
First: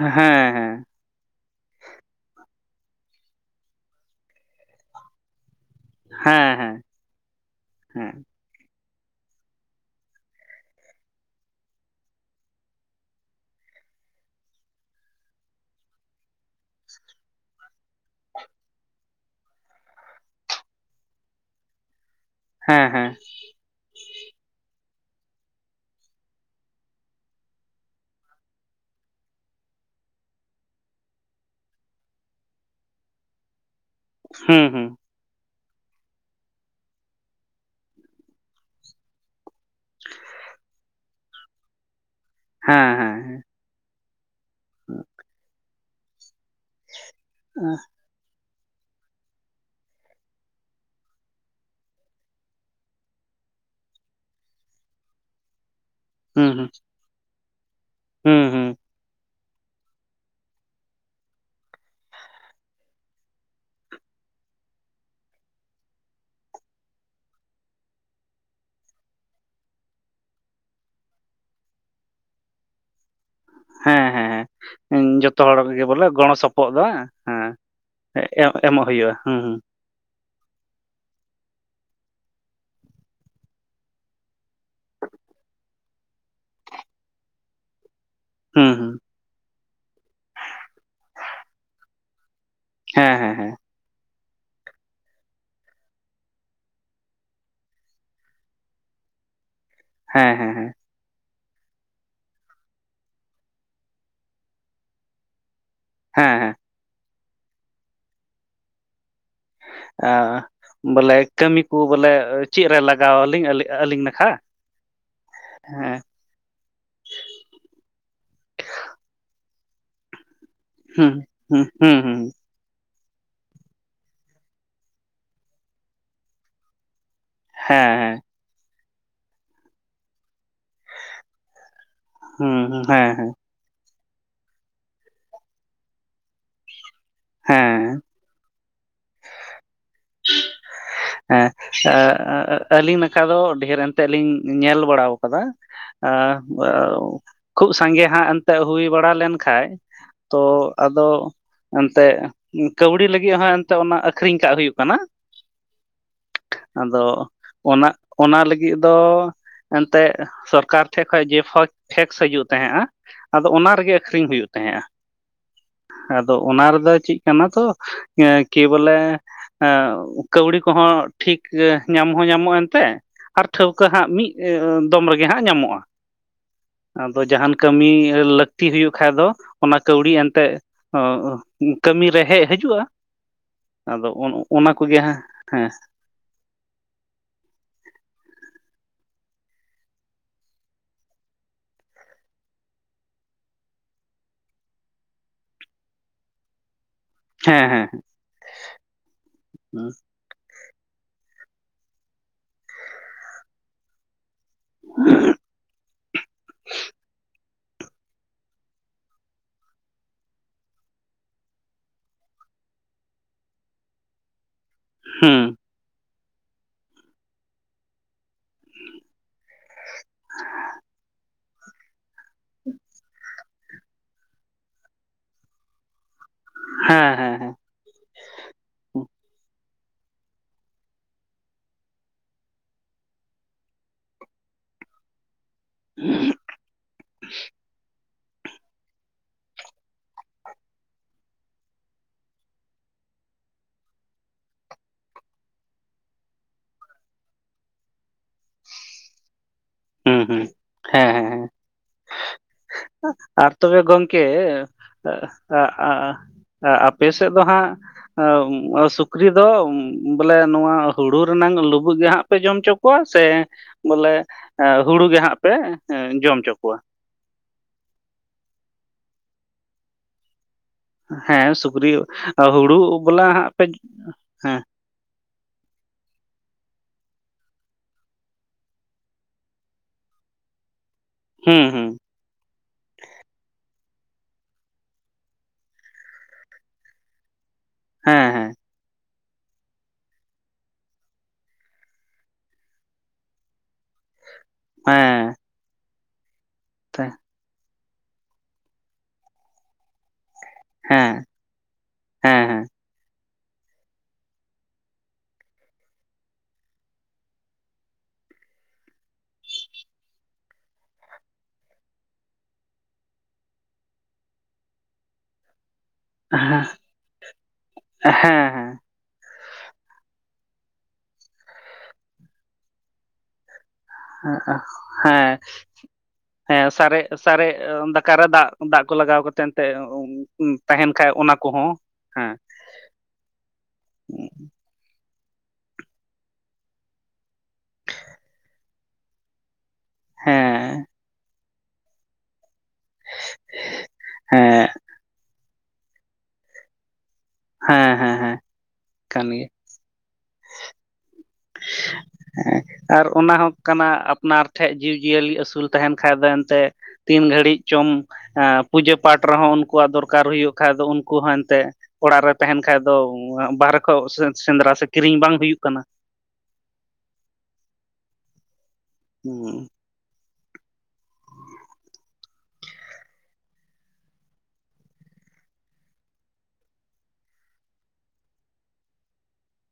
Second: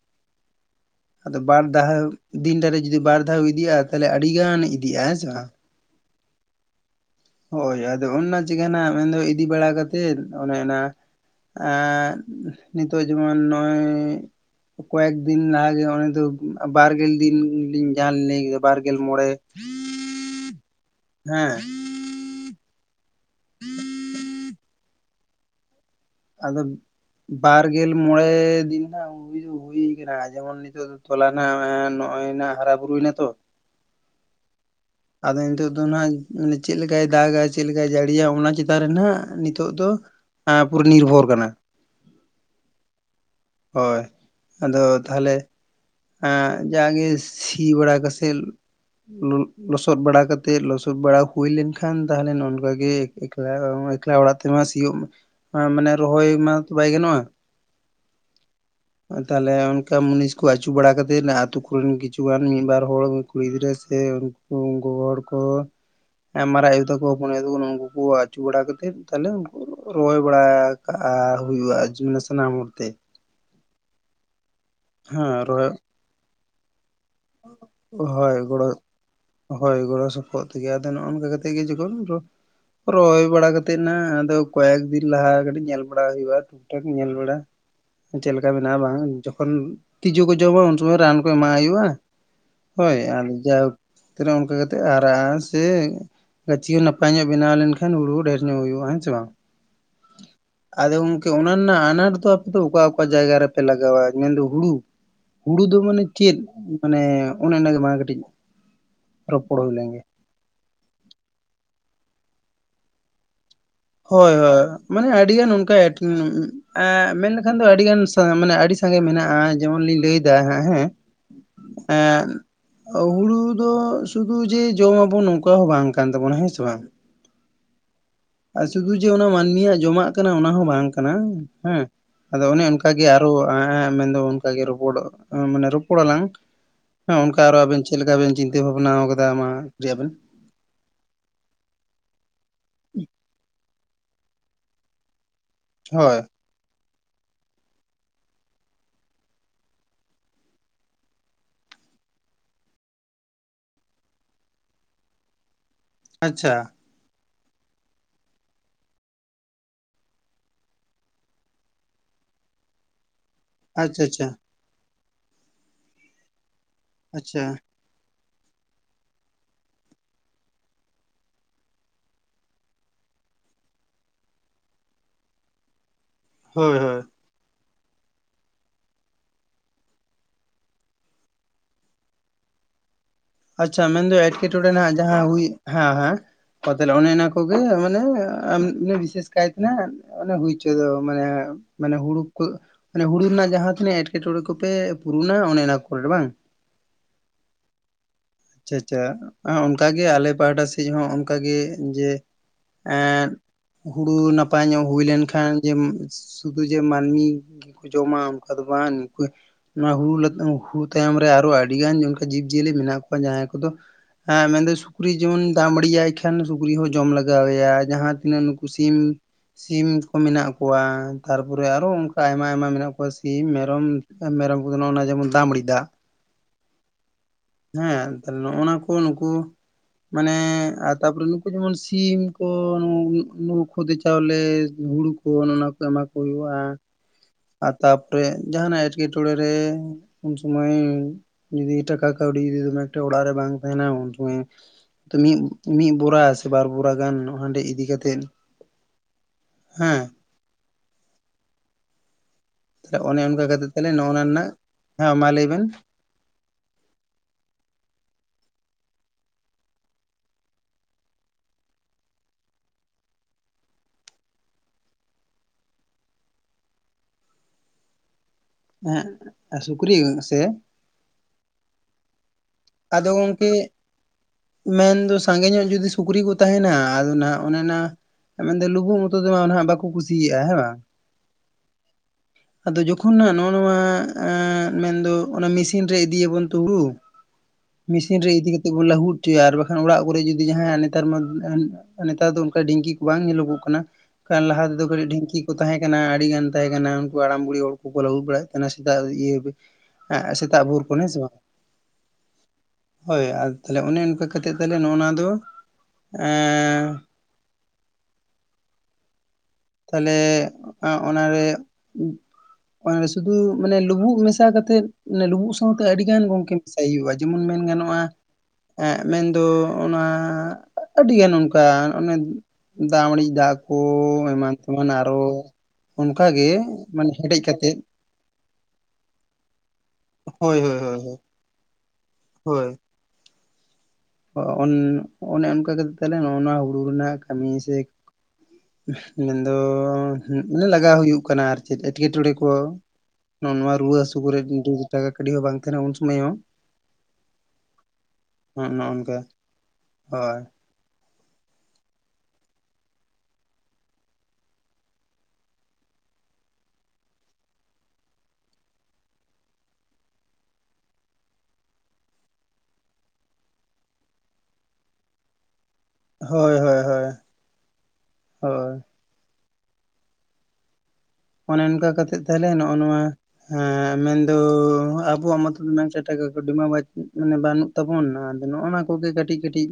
ᱦᱮᱸ ᱦᱮᱸ ᱟᱫᱚ ᱵᱟᱨ ᱫᱷᱟᱣ ᱫᱤᱱᱴᱟᱨᱮ ᱡᱩᱫᱤ ᱵᱟᱨ ᱫᱷᱟᱣ ᱤᱫᱤᱜ-ᱟ ᱛᱟᱭᱞᱮ ᱟᱹᱰᱤ ᱜᱟᱱ ᱤᱫᱤᱜ-ᱟ ᱦᱮᱸᱥᱮ ᱵᱟᱝ᱾ ᱦᱮᱸ ᱦᱮᱸ ᱦᱳᱭ ᱟᱫᱚ ᱚᱱᱟ ᱪᱤᱠᱟ ᱱᱟᱜ ᱢᱮᱱᱫᱚ ᱤᱫᱤ ᱵᱟᱲᱟ ᱠᱛᱮᱫ ᱚᱱᱮ ᱚᱱᱟ ᱮᱸ ᱱᱤᱛᱚᱜ ᱡᱮᱢᱚᱱ ᱱᱚᱜ-ᱚᱭ ᱠᱚᱭᱮᱠ ᱫᱤᱱ ᱞᱟᱦᱟᱜᱮ ᱚᱭ ᱛᱚ ᱵᱟᱨᱜᱮᱞ ᱫᱤᱱ ᱞᱤᱧ [unintelligible] ᱵᱟᱨᱜᱮᱞ ᱢᱚᱬᱮ ᱦᱮᱸ ᱦᱮᱸ ᱦᱮᱸ [unintelligible] ᱟᱫᱚ ᱵᱟᱨ ᱜᱮᱞ ᱢᱚᱬᱮ ᱫᱤᱱ ᱦᱩᱭ ᱫᱚ ᱦᱩᱭ ᱠᱟᱱᱟ, ᱡᱮᱢᱚᱱ ᱱᱤᱛᱚᱜ ᱫᱚ ᱛᱚᱞᱟ ᱱᱟᱜ ᱱᱚᱜᱚᱭ ᱱᱟ ᱦᱟᱨᱟ ᱵᱩᱨᱩ ᱭᱮᱱᱟ ᱛᱚ᱾ ᱦᱩᱸ ᱦᱩᱸ ᱟᱫᱚ ᱱᱤᱛᱚᱜ ᱫᱚ ᱦᱟᱜ ᱪᱮᱫ ᱞᱮᱠᱟᱭ ᱫᱟᱜ ᱟᱭ? ᱪᱮᱫ ᱞᱮᱠᱟᱭ ᱡᱟᱹᱲᱤᱭᱟ? ᱚᱱᱟ ᱪᱮᱛᱟᱱ ᱨᱮ ᱱᱟᱜ ᱱᱤᱛ ᱱᱤᱛᱚᱜ ᱫᱚ ᱯᱩᱨᱟᱹ ᱱᱤᱨᱵᱷᱚᱨ ᱠᱟᱱᱟ᱾ ᱦᱮᱸ ᱦᱮᱸ ᱦᱮᱸ ᱦᱳᱭ ᱟᱫᱚ ᱛᱟᱦᱚᱞᱮ ᱟᱸ ᱡᱟᱜᱮ ᱥᱤ ᱵᱟᱲᱟ ᱠᱟᱥᱮᱞ ᱞᱚᱥᱚᱫ ᱵᱟᱲᱟ ᱠᱟᱛᱮᱜ, ᱞᱚᱥᱚᱫ ᱵᱟᱲᱟ ᱦᱩᱭ ᱞᱮᱱᱠᱷᱟᱱ ᱛᱟᱦᱚᱞᱮ ᱱᱚᱝᱠᱟᱜ ᱜᱮ ᱮ ᱮᱠᱞᱟ ᱚᱲᱟᱜ ᱛᱮᱢᱟ, ᱥᱤᱭᱩᱜ ᱢᱟᱱᱮ ᱨᱚᱦᱚᱭ ᱦᱩᱸ ᱢᱟ ᱦᱩᱸ ᱛᱚ ᱵᱟᱭ ᱜᱟᱱᱚᱜᱼᱟ᱾ ᱦᱩᱸ ᱦᱩᱸ ᱛᱟᱦᱚᱞᱮ ᱚᱱᱠᱟ ᱢᱩᱱᱤᱥ ᱠᱚ ᱟᱡ ᱟᱹᱪᱩ ᱵᱟᱲᱟ ᱠᱟᱛᱮᱫ, ᱟᱹᱛᱩ ᱠᱚᱨᱮᱱ ᱠᱤᱪᱷᱩ ᱜᱟᱱ ᱢᱤᱫ ᱵᱟᱨ ᱦᱚᱲ ᱠᱩᱲᱤ ᱜᱤᱫᱽᱨᱟᱹ ᱥᱮ ᱜᱚᱜᱚ ᱦᱚᱲ ᱠᱚ᱾ ᱢᱟᱨᱟ ᱟᱭᱳ ᱛᱟᱠᱚ, ᱦᱚᱯᱚᱱ ᱟᱭᱳ ᱛᱟᱠᱚ, ᱩᱱᱩᱠᱩ ᱠᱚ ᱟᱪᱩᱸ ᱵᱟᱲᱟ ᱠᱟᱛᱮᱫ ᱛᱟᱦᱞᱮ ᱩᱱᱠᱩ ᱨᱚᱦᱚᱭ ᱵᱟᱲᱟ ᱦᱩᱭᱩᱜᱼᱟ, ᱱᱟᱥᱮ ᱵᱟᱲᱟ ᱢᱚᱫᱮ᱾ ᱦᱮᱸ ᱦᱮᱸ ᱡᱚᱛᱚ ᱦᱚᱲ ᱜᱮ ᱵᱚᱞᱮ ᱜᱚᱲᱚ ᱥᱚᱯᱚᱦᱚᱫ ᱫᱚ ᱵᱟᱝ? ᱦᱳᱭ ᱦᱮᱸ ᱜᱚᱲᱚ ᱮᱢᱚᱜ ᱦᱩᱭᱩᱜᱼᱟ᱾ ᱦᱩᱸ ᱦᱩᱸ ᱦᱳᱭ ᱜᱚᱲᱚ ᱥᱚᱯᱚᱦᱚᱫ ᱛᱮᱜᱮ ᱟᱫᱚ ᱱᱚᱜᱼᱚᱭ ᱱᱚᱝᱠᱟ ᱠᱟ ᱠᱟᱛᱮᱜ ᱜᱮ ᱡᱚᱠᱷᱚᱱ ᱨᱚᱦᱚᱭ ᱵᱟᱲᱟ ᱠᱟᱛᱮ ᱱᱟ, ᱟᱫᱚ ᱠᱚᱭᱮᱠ ᱫᱤᱱ ᱞᱟᱦᱟ ᱠᱟᱹᱴᱤᱡ ᱧᱮᱞ ᱵᱟᱲᱟ ᱦᱩᱭᱩᱜᱼᱟ᱾ ᱴᱟᱠ ᱧᱮᱞ ᱵᱮᱲᱟ᱾ ᱪᱮᱫ ᱞᱮᱠᱟ ᱦᱩᱸ ᱢᱮᱱᱟᱜᱼᱟ? ᱵᱟᱝ ᱦᱩᱸ ᱡᱚᱠᱷᱚᱱ ᱛᱤᱡᱩ ᱠᱚ ᱡᱚᱢᱟ ᱩᱱ ᱥᱚᱢᱚᱭ ᱨᱟᱱ ᱠᱚ ᱮᱢᱟᱜ ᱦᱩᱭᱩᱜᱼᱟ᱾ ᱦᱳᱭ ᱦᱮᱸ ᱟᱫᱚ ᱦᱮᱸ ᱦᱮᱸ ᱡᱟᱣ, ᱚᱱᱠᱟ ᱠᱟᱛᱮᱜ ᱦᱟᱨᱟᱜᱼᱟ ᱥᱮ ᱜᱟᱹᱪᱷᱤ ᱦᱚᱸ ᱱᱟᱯᱟᱭ ᱧᱚᱜ ᱵᱮᱱᱟᱣ ᱞᱮᱱᱠᱷᱟᱱ ᱦᱩᱲᱩ ᱰᱷᱮᱨ ᱧᱚᱜ ᱦᱩᱭᱩᱜᱼᱟ, ᱦᱮᱸ ᱥᱮ ᱵᱟᱝ? ᱦᱮᱸ ᱦᱮᱸ ᱦᱮᱸ ᱟᱫᱚ ᱜᱚᱢᱠᱮ, ᱚᱱᱟ ᱨᱮᱱᱟᱜ ᱟᱱᱟᱴ ᱫᱚ ᱟᱯᱮ ᱫᱚ ᱚᱠᱟ ᱚᱠᱟ ᱡᱟᱭᱜᱟ ᱨᱮᱯᱮ ᱞᱟᱜᱟᱣᱟ᱾ ᱢᱮᱱᱫᱚ ᱦᱩᱲᱩ? ᱦᱩᱲᱩ ᱫᱚ ᱢᱟᱱᱮ ᱪᱮᱫ? ᱦᱮᱸ ᱢᱟᱱᱮ ᱚᱱᱮ ᱚᱱᱟ ᱜᱮ ᱢᱟ ᱠᱟᱹᱴᱤᱡ ᱨᱚᱯᱚᱲ ᱦᱩᱭ ᱞᱮᱱ ᱜᱮ᱾ ᱵᱚᱞᱮ ᱠᱟᱹᱢᱤ ᱠᱚ ᱵᱚᱞᱮ ᱪᱮᱫ ᱨᱮ ᱞᱟᱜᱟᱣ ᱟᱹᱞᱤᱧ ᱟᱹᱞᱤᱧ ᱱᱟᱠᱷᱟ ᱦᱳᱭ ᱦᱳᱭ ᱢᱟᱱᱮ ᱟᱹᱰᱤ ᱜᱟᱱ ᱚᱱᱠᱟ ᱦᱮᱸ ᱢᱮᱱ ᱞᱮᱠᱷᱟᱱ ᱫᱚ ᱟᱹᱰᱤ ᱜᱟᱱ ᱥᱟ ᱢᱟᱱᱮ ᱟᱹᱰᱤ ᱥᱟᱸᱜᱮ ᱢᱮᱱᱟᱜᱼᱟ, ᱡᱮᱢᱚᱱ ᱞᱤᱧ ᱞᱟᱹᱭ ᱮᱫᱟ ᱮᱫᱟ ᱦᱟᱜ, ᱦᱩᱸ ᱦᱩᱸ ᱦᱩᱸ ᱦᱩᱸ ᱦᱮᱸ ᱦᱩᱲᱩ ᱫᱚ ᱥᱩᱫᱷᱩ ᱡᱮ ᱡᱚᱢ ᱟᱵᱚᱱ ᱱᱚᱝᱠᱟ ᱦᱚᱸ ᱵᱟᱝ ᱠᱟᱱ ᱛᱟᱵᱚᱱᱟ ᱦᱮᱸ ᱥᱮ ᱵᱟᱝ? ᱦᱮᱸ ᱦᱮᱸ ᱟᱨ ᱥᱩᱫᱷᱩ ᱡᱮ ᱚᱱᱟ ᱢᱟᱹᱱᱢᱤ ᱭᱟᱜ ᱡᱚᱢᱟᱜ ᱠᱟᱱᱟ, ᱚᱱᱟ ᱦᱚᱸ ᱵᱟᱝ ᱠᱟᱱᱟ ᱦᱮᱸ, ᱟᱫᱚ ᱦᱩᱸ ᱚᱱᱮ ᱦᱩᱸ ᱚᱱᱠᱟ ᱜᱮ ᱦᱮᱸ ᱟᱨᱚ ᱦᱮᱸ ᱢᱮᱱ ᱫᱚ ᱚᱱᱠᱟ ᱜᱮ ᱨᱚᱯᱚᱲ ᱢᱟᱱᱮ ᱨᱚᱯᱚᱲ ᱟᱞᱟᱝ ᱦᱮᱸ ᱚᱱᱠᱟ ᱟᱨᱚ ᱟᱵᱮᱱ ᱪᱮᱫ ᱦᱮᱸ ᱞᱮᱠᱟ ᱵᱮᱱ ᱪᱤᱱᱛᱟᱹ ᱵᱷᱟᱵᱱᱟ ᱟᱠᱟᱫᱟ ᱢᱟ ᱟᱵᱤᱱ ᱦᱮᱸ ᱟᱹᱞᱤᱧ ᱱᱟᱠᱷᱟ ᱫᱚ ᱰᱷᱮᱨ ᱮᱱᱛᱮ ᱞᱤᱧ ᱧᱮᱞ ᱵᱟᱲᱟ ᱟᱠᱟᱫᱟ᱾ ᱦᱳᱭ ᱠᱷᱩᱵᱽ ᱥᱟᱸᱜᱮ ᱦᱟᱸᱜ ᱮᱱᱛᱮ ᱦᱩᱭ ᱵᱟᱲᱟ ᱞᱮᱱ ᱠᱷᱟᱡ ᱛᱚ ᱟᱫᱚ ᱮᱱᱛᱮ ᱠᱟᱹᱣᱰᱤ ᱞᱟᱹᱜᱤᱫ ᱦᱚᱸ, ᱮᱱᱛᱮ ᱚᱱᱟ ᱟᱹᱠᱷᱨᱤᱧ ᱠᱟᱜ ᱦᱩᱭᱩᱜ ᱠᱟᱱᱟ᱾ ᱟᱪᱪᱷᱟ ᱟᱫᱚ ᱚᱱᱟ ᱚᱱᱟ ᱞᱟᱹᱜᱤᱫ ᱫᱚ ᱮᱱᱛᱮ ᱥᱚᱨᱠᱟᱨ ᱴᱷᱮᱡ ᱠᱷᱚᱱ ᱡᱮ ᱯᱷᱮᱠᱥ ᱦᱤᱡᱩᱜ ᱛᱟᱦᱮᱸᱫᱼᱟ᱾ ᱟᱫᱚ ᱚᱱᱟ ᱨᱮᱜᱮ ᱟᱪᱪᱷᱟ ᱟᱹᱠᱷᱨᱤᱧ ᱟᱪᱪᱷᱟ ᱦᱩᱭᱩᱜ ᱛᱟᱦᱮᱸᱫᱼᱟ, ᱟᱫᱚ ᱚᱱᱟ ᱨᱮᱫᱚ ᱪᱮᱫ ᱟᱪᱪᱷᱟ ᱠᱟᱱᱟ ᱛᱚ, ᱠᱤ ᱵᱚᱞᱮ ᱠᱟᱹᱣᱰᱤ ᱠᱚᱦᱚᱸ ᱴᱷᱤᱠ ᱧᱟᱢ ᱦᱚᱸ ᱧᱟᱢᱚᱜᱼᱟ, ᱮᱱᱛᱮ᱾ ᱟᱨ ᱴᱷᱟᱹᱣᱠᱟᱹ ᱦᱟᱸᱜ, ᱢᱤᱫ ᱫᱚᱢ ᱨᱮᱜᱮ ᱦᱟᱸᱜ ᱧᱟᱢᱚᱜᱼᱟ᱾ ᱦᱳᱭ ᱦᱳᱭ ᱟᱫᱚ ᱡᱟᱦᱟᱱ ᱠᱟᱹᱢᱤ ᱞᱟᱹᱠᱛᱤ ᱦᱩᱭᱩᱜ ᱠᱷᱟᱡ ᱫᱚ ᱚᱱᱟ ᱠᱟᱹᱣᱰᱤ ᱮᱱᱛᱮ ᱚ ᱠᱟᱹᱢᱤ ᱨᱮ ᱦᱮᱡ ᱦᱤᱡᱩᱜᱼᱟ᱾ ᱟᱪᱪᱷᱟ ᱟᱫᱚ ᱢᱮᱱᱫᱚ ᱮᱴᱠᱮᱴᱚᱬᱮ ᱚᱱᱟ ᱱᱟᱜ ᱠᱚᱜᱮ ᱦᱮᱸ ᱡᱟᱦᱟᱸ ᱦᱩᱭ ᱦᱮᱸ ᱦᱮᱸ ᱟᱨ ᱛᱟᱦᱞᱮ ᱚᱱᱮ ᱚᱱᱟ ᱠᱚᱜᱮ ᱢᱟᱱᱮ ᱵᱤᱥᱮᱥ ᱠᱟᱭᱛᱮ ᱚᱱᱮ ᱦᱩᱭᱪᱚ ᱢᱟᱱᱮ ᱢᱟᱱᱮ ᱦᱩᱲᱩ ᱠᱚ ᱢᱟᱱᱮ ᱦᱩᱲᱩ ᱨᱮᱱᱟᱜ ᱡᱟᱦᱟᱸ ᱛᱤᱱᱟᱹᱜ ᱮᱴᱠᱮᱴᱚᱬᱮ ᱠᱚᱯᱮ ᱯᱩᱨᱩᱱᱟ ᱚᱱᱮ ᱚᱱᱟ ᱠᱚᱨᱮ ᱵᱟᱝ? ᱦᱮᱸ ᱦᱮᱸ ᱟᱪᱪᱷᱟ ᱟᱪᱪᱷᱟ ᱮᱸ ᱚᱱᱠᱟ ᱜᱮ ᱟᱞᱮ ᱯᱟᱦᱟᱴᱟ ᱥᱮᱫ ᱤᱧ ᱦᱚᱸ ᱚᱱᱠᱟᱜᱮ ᱡᱮ ᱮᱸᱫ ᱦᱩᱲᱩ ᱱᱟᱯ ᱱᱟᱯᱟᱭ ᱧᱚᱜ ᱦᱩᱭ ᱞᱮᱱ ᱠᱷᱟᱱ ᱡᱮ ᱥᱩᱫᱷᱩ ᱡᱮ ᱢᱟᱹᱱᱢᱤ ᱡᱢᱟᱢ ᱚᱱᱠᱟᱫᱚ ᱵᱟᱝ [unintelligible] ᱚᱱᱟ ᱦᱩᱲᱩ ᱦᱩ ᱛᱟᱭᱚᱢ ᱨᱮ ᱟᱨᱚ ᱟᱹᱰᱤ ᱜᱟᱱ ᱚᱱᱠᱟ ᱡᱤᱵᱽ ᱡᱤᱭᱟᱹᱞᱤ ᱢᱮᱱᱟᱜ ᱠᱚᱣᱟ᱾ ᱡᱟᱦᱟᱸᱭ ᱠᱚᱫᱚ ᱦᱮᱸ ᱢᱮᱱᱫᱟᱹᱧ ᱥᱩᱠᱨᱤ ᱡᱮᱢᱚᱱ ᱫᱟᱜ ᱢᱟᱹᱲᱤᱭᱟᱭ ᱢᱮᱱᱠᱷᱟᱱ ᱥᱩᱠᱨᱤ ᱦᱚᱸ ᱡᱚᱢ ᱞᱟᱜᱟᱣᱮᱭᱟ ᱡᱟᱦᱟᱸ ᱛᱤᱱᱟᱹᱜ ᱱᱩᱠᱩ ᱥᱤᱢ ᱥᱤᱢ ᱠᱚ ᱢᱮᱱᱟᱜ ᱠᱚᱣᱟ ᱛᱟᱨᱯᱚᱨᱮ ᱟᱨᱚ ᱚᱝ ᱟᱭᱢᱟ ᱟᱭᱢᱟ ᱢᱮᱱᱟᱜ ᱠᱚᱣᱟ ᱥᱤᱢ ᱢᱮᱨᱚᱢ ᱢᱮᱨᱚᱢ ᱠᱚᱫᱚ ᱱᱚᱜ-ᱱᱚᱣᱟ ᱡᱮᱢᱚᱱ ᱫᱟᱜ ᱢᱟᱲᱤ ᱫᱟᱜ ᱦᱮᱸ ᱦᱮᱸ ᱦᱮᱸ᱾ ᱦᱮᱸ ᱛᱟᱦᱞᱮ ᱱᱚᱜ-ᱱᱟ ᱠᱚ ᱱᱩᱠᱩ ᱢᱟᱱᱮ ᱟᱨ ᱛᱟᱯᱚᱨᱮ ᱱᱩᱠᱩ ᱡᱮᱢᱚᱱ ᱥᱤᱢ ᱠᱚ ᱱᱩᱠᱩ ᱠᱷᱚᱫᱮ ᱪᱟᱣᱞᱮ ᱦᱩᱲᱩ ᱠᱚ ᱚᱱᱮ ᱚᱱᱟ ᱠᱚ ᱮᱢᱟ ᱠᱚ ᱦᱩᱭᱩᱜ-ᱟ᱾ [inaudible] ᱟᱨ ᱛᱟᱯᱚᱨᱮ ᱡᱟᱦᱟᱱᱟᱜ ᱮᱴᱠᱮᱴᱚᱬᱮ ᱨᱮ ᱩᱱ ᱥᱚᱢᱚᱭ ᱡᱩᱫᱤ ᱴᱟᱠᱟ ᱠᱟᱹᱣᱰᱤ ᱡᱫᱤ ᱫᱚᱢᱮ ᱮᱠᱚᱴᱟ ᱚᱲᱟᱜ ᱨᱮ ᱵᱟᱝ ᱛᱟᱦᱮᱱᱟ ᱩᱱᱥᱚᱢᱚᱭ ᱛᱚ ᱢᱤᱫ ᱢᱤᱫ ᱵᱚᱨᱟ ᱥᱮ ᱵᱟᱨ ᱵᱚᱨᱟ ᱜᱟᱱ ᱦᱟᱸᱰᱮ ᱤᱫᱤ ᱠᱟᱛᱮᱫ ᱦᱮᱸ ᱦᱩᱸ ᱦᱩᱸ, ᱦᱮᱸ ᱦᱮᱸ ᱦᱮᱸ᱾ ᱛᱟᱦᱞᱮ ᱚᱱᱮ ᱚᱱᱠᱟ ᱟᱨ ᱠᱟᱛᱮᱜ ᱛᱚᱵᱮ ᱛᱟᱦᱞᱮ ᱱᱚᱜᱼᱚ ᱜᱚᱝᱠᱮ ᱱᱟ ᱨᱮᱱᱟᱜ ᱦᱮᱸ ᱢᱟ ᱞᱟᱹᱭ ᱵᱮᱱ [unintelligible] ᱟᱯᱮ ᱥᱮᱫ ᱫᱚ ᱦᱟᱸᱜ ᱥᱩᱠᱨᱤ ᱫᱚ ᱵᱚᱞᱮ ᱱᱚᱣᱟ ᱦᱩᱲᱩ ᱨᱮᱱᱟᱝ ᱞᱩᱵᱩᱜ ᱜᱮ ᱦᱟᱸᱜ ᱯᱮ ᱡᱚᱢ ᱦᱚᱪᱚ ᱠᱚ ᱠᱚᱣᱟ ᱥᱮ ᱵᱚᱞᱮ ᱮᱸ ᱦᱩᱲᱩ ᱜᱮ ᱦᱟᱸᱜ ᱯᱮ ᱡᱚᱢ ᱦᱚᱪᱚ ᱠᱚᱣᱟ? ᱮᱸᱜ ᱥᱩᱠᱨᱤ ᱜᱮ ᱥᱮ? ᱦᱮᱸ ᱥᱩᱠᱨᱤ ᱦᱩᱲᱩ ᱵᱟᱞᱟ ᱦᱟᱸᱜ ᱯᱮ, ᱦᱮᱸ ᱢᱮᱱ ᱫᱳᱥ ᱥᱟᱸᱜᱮ ᱧᱚᱜ ᱡᱩᱫᱤ ᱥᱩᱠᱨᱤ ᱠᱚ ᱛᱟᱦᱮᱱᱟ ᱟᱫᱚ ᱱᱟᱜ ᱚᱱᱮ ᱱᱟ ᱢᱮᱱᱫᱚ ᱞᱩᱵᱩᱜ ᱢᱚᱛᱚ ᱫᱚ ᱦᱟᱸᱜ ᱱᱟᱜ ᱵᱟᱠᱚ ᱠᱩᱥᱤᱭᱟᱜ-ᱟ ᱦᱮᱸ᱾ ᱦᱩᱸ ᱦᱩᱸ᱾ [inaudible] ᱟᱫᱚ ᱡᱚᱠᱷᱚᱱ ᱱᱟᱜ ᱱᱚᱜ-ᱚ ᱱᱚᱣᱟ ᱢᱮᱱᱫᱚ ᱚᱱᱟ ᱢᱮᱥᱤᱱ ᱨᱮ ᱤᱫᱤᱭᱟᱵᱚᱱ ᱛᱚ ᱦᱩᱲᱩ᱾ ᱢᱤᱥᱤᱱ ᱦᱮᱸ ᱨᱮ ᱤᱫᱤ ᱦᱮᱸ ᱠᱟᱛᱮᱫ ᱵᱚᱱ ᱞᱟᱦᱩᱫ ᱪᱚᱭᱟ ᱟᱨ ᱵᱟᱠᱷᱟᱱ ᱚᱲᱟᱜ ᱠᱚᱨᱮ ᱡᱩᱫᱤ ᱡᱟᱦᱟᱸᱭᱟᱜ ᱱᱮᱛᱟᱨ ᱢᱟ ᱱᱮᱛᱟᱨ ᱫᱚ ᱚᱝᱠᱟ ᱰᱷᱤᱝᱠᱤ ᱠᱚ ᱵᱟᱝ ᱧᱮᱞᱚᱜᱚᱜ ᱠᱟᱱᱟ᱾ ᱛᱟᱨ ᱞᱟᱦᱟ ᱛᱮᱫᱚ ᱠᱟᱹᱴᱤᱡ ᱦᱮᱸ ᱰᱷᱤᱝᱠᱤ ᱠᱚ ᱛᱟᱦᱮᱸ ᱠᱟᱱᱟ ᱟᱹᱰᱤᱜᱟᱱ ᱛᱟᱦᱮᱸ ᱠᱟᱱᱟ ᱩᱝᱠᱩ ᱛᱮ- ᱦᱟᱲᱟᱢ ᱵᱩᱲᱦᱤ ᱦᱚᱲ ᱠᱚ ᱠᱚ ᱞᱟᱹᱦᱩᱫ ᱵᱟᱲᱟᱭᱮᱫ ᱛᱟᱦᱮᱱᱟ ᱥᱮᱛᱟᱜ ᱤᱭᱟᱹ ᱥᱮᱛᱟᱜ ᱵᱷᱳᱨ ᱠᱷᱚᱱ ᱦᱮᱸ ᱥᱮ ᱵᱟᱝ ᱦᱮᱸ ᱦᱮᱸ ᱦᱳᱭ ᱟᱨ ᱛᱟᱦᱞᱮ ᱚᱱᱮ ᱚᱱᱠᱟ ᱠᱟᱛᱮᱫ ᱛᱟᱦᱞᱮ ᱱᱚᱜ-ᱱᱟ ᱫᱚ ᱮᱸᱻ ᱛᱟᱦᱞᱮ ᱮᱸᱜ ᱚᱱᱟᱨᱮ ᱮᱸ ᱥᱩᱫᱩ ᱢᱟᱱᱮ ᱞᱩᱵᱩᱜ ᱢᱮᱥᱟ ᱠᱟᱛᱮᱫ ᱞᱩᱵᱩᱜ ᱥᱟᱶᱛᱮ ᱟᱹᱰᱤ ᱜᱟᱱ ᱜᱚᱝᱠᱮ ᱢᱮᱥᱟᱭ ᱦᱩᱭᱩᱜ-ᱟ ᱡᱮᱢᱚᱱ ᱢᱮᱱ ᱜᱟᱱᱚᱜ-ᱟ ᱦᱮᱸ ᱦᱮᱸ ᱮᱸᱜ ᱢᱮᱱᱫᱚ ᱚᱱᱟ ᱟᱹᱰᱤᱜᱟᱱ ᱚᱱᱠᱟ ᱚᱱᱮ ᱫᱟᱜ ᱢᱟᱹᱲᱤ ᱫᱟᱜ ᱠᱚ ᱮᱢᱟᱱ ᱛᱮᱢᱟᱱ ᱟᱨᱚ ᱦᱮᱸ ᱚᱱᱠᱟᱜᱮ ᱦᱮᱸ ᱥᱟᱨᱮᱪ ᱢᱟᱱᱮ ᱦᱮᱰᱮᱡ ᱥᱟᱨᱮᱪ ᱠᱟᱛᱮᱜ ᱫᱟ ᱠᱟᱨᱮ ᱫᱟᱜ ᱫᱟᱜ ᱠᱚ ᱞᱟᱜᱟᱣ ᱠᱟᱛᱮᱫ ᱥᱮ ᱦᱳᱭ ᱦᱳᱭ ᱛᱟᱦᱮᱱ ᱦᱳᱭ ᱠᱷᱟᱡ ᱚᱱᱟ ᱠᱚᱦᱚᱸ ᱦᱮᱸ ᱦᱳᱭ ᱚᱱᱮ ᱚᱱᱠᱟ ᱠᱟᱛᱮ ᱛᱟᱦᱚᱞᱮ ᱱᱚᱝᱠᱟ ᱱᱚᱣᱟ ᱦᱩᱲᱩ ᱨᱮᱱᱟᱜ ᱠᱟᱹᱢᱤ ᱥᱮ ᱢᱮᱱ ᱫᱚ ᱢᱟᱱᱮ ᱦᱮᱸ ᱞᱟᱜᱟᱣ ᱦᱩᱭᱩᱜ ᱠᱟᱱᱟ ᱟᱨ ᱪᱮᱫ ᱮᱴᱠᱮᱴᱚᱬᱮ ᱠᱚ᱾ ᱱᱚᱣᱟ ᱨᱩᱣᱟᱹ ᱦᱟᱹᱥᱩ ᱠᱚᱨᱮ ᱦᱮᱸ ᱴᱟᱠᱟ ᱠᱟᱹᱰᱤ ᱦᱚᱸ ᱵᱟᱝ ᱛᱟᱦᱮᱱᱟ, ᱩᱱ ᱥᱚᱢᱚᱭ ᱦᱚᱸ ᱦᱮᱸ ᱦᱮᱸ ᱦᱮᱸ᱾ ᱦᱚᱸᱜ ᱱᱚᱜ ᱱᱚᱝᱠᱟ ᱠᱟᱱ ᱜᱮᱭᱟ ᱦᱳᱭ! [inaudible] ᱟᱨ ᱚᱱᱟ ᱦᱚᱸ ᱠᱟᱱᱟ, ᱟᱯᱱᱟᱨ ᱴᱷᱮᱡ ᱡᱤᱵᱽᱼᱡᱤᱭᱟᱹᱞᱤ ᱟᱹᱥᱩᱞ ᱛᱟᱦᱮᱱ ᱠᱷᱟᱡᱽ ᱫᱚ ᱮᱱᱛᱮ ᱛᱤᱱ ᱜᱷᱟᱹᱲᱤᱡ ᱪᱚᱢ ᱯᱩᱡᱟᱹ ᱯᱟᱴ ᱨᱮᱦᱚᱸ ᱩᱱᱠᱩᱣᱟᱜ ᱫᱚᱨᱠᱟᱨ ᱦᱩᱭᱩᱜ ᱠᱷᱟᱡᱽ ᱫᱚ ᱩᱱᱠᱩ ᱦᱚᱸ ᱮᱱᱛᱮ ᱚᱲᱟᱜ ᱨᱮ ᱛᱟᱦᱮᱱ ᱠᱷᱟᱡ ᱫᱚ ᱵᱟᱦᱨᱮ ᱠᱷᱚᱡ ᱥᱮᱸᱫᱽᱨᱟ ᱥᱮ ᱠᱤᱨᱤᱧ ᱵᱟᱝ ᱦᱩᱭᱩᱜ ᱠᱟᱱᱟ᱾ ᱦᱳᱭ ᱦᱳᱭ ᱦᱳᱭ᱾ ᱦᱳᱭ! ᱦᱩᱸ! ᱚᱱᱮ ᱚᱱᱠᱟ ᱠᱟᱛᱮᱜ ᱛᱟᱦᱚᱞᱮ ᱱᱚᱜᱼᱚᱭ ᱱᱚᱣᱟ ᱦᱮᱸ ᱢᱮᱱ ᱫᱚ ᱟᱵᱚᱣᱟᱜ ᱢᱚᱛᱚ ᱩᱱᱟᱜ ᱴᱟᱠᱟ-ᱠᱟᱹᱣᱰᱤ ᱢᱟᱱᱮ ᱵᱟᱹᱱᱩᱜ ᱛᱟᱵᱚᱱᱟ ᱟᱫᱚ ᱱᱚᱜᱼ ᱱᱚᱣᱟ ᱠᱚᱜᱮ ᱠᱟᱹᱴᱤᱡ ᱠᱟᱹᱴᱤᱡ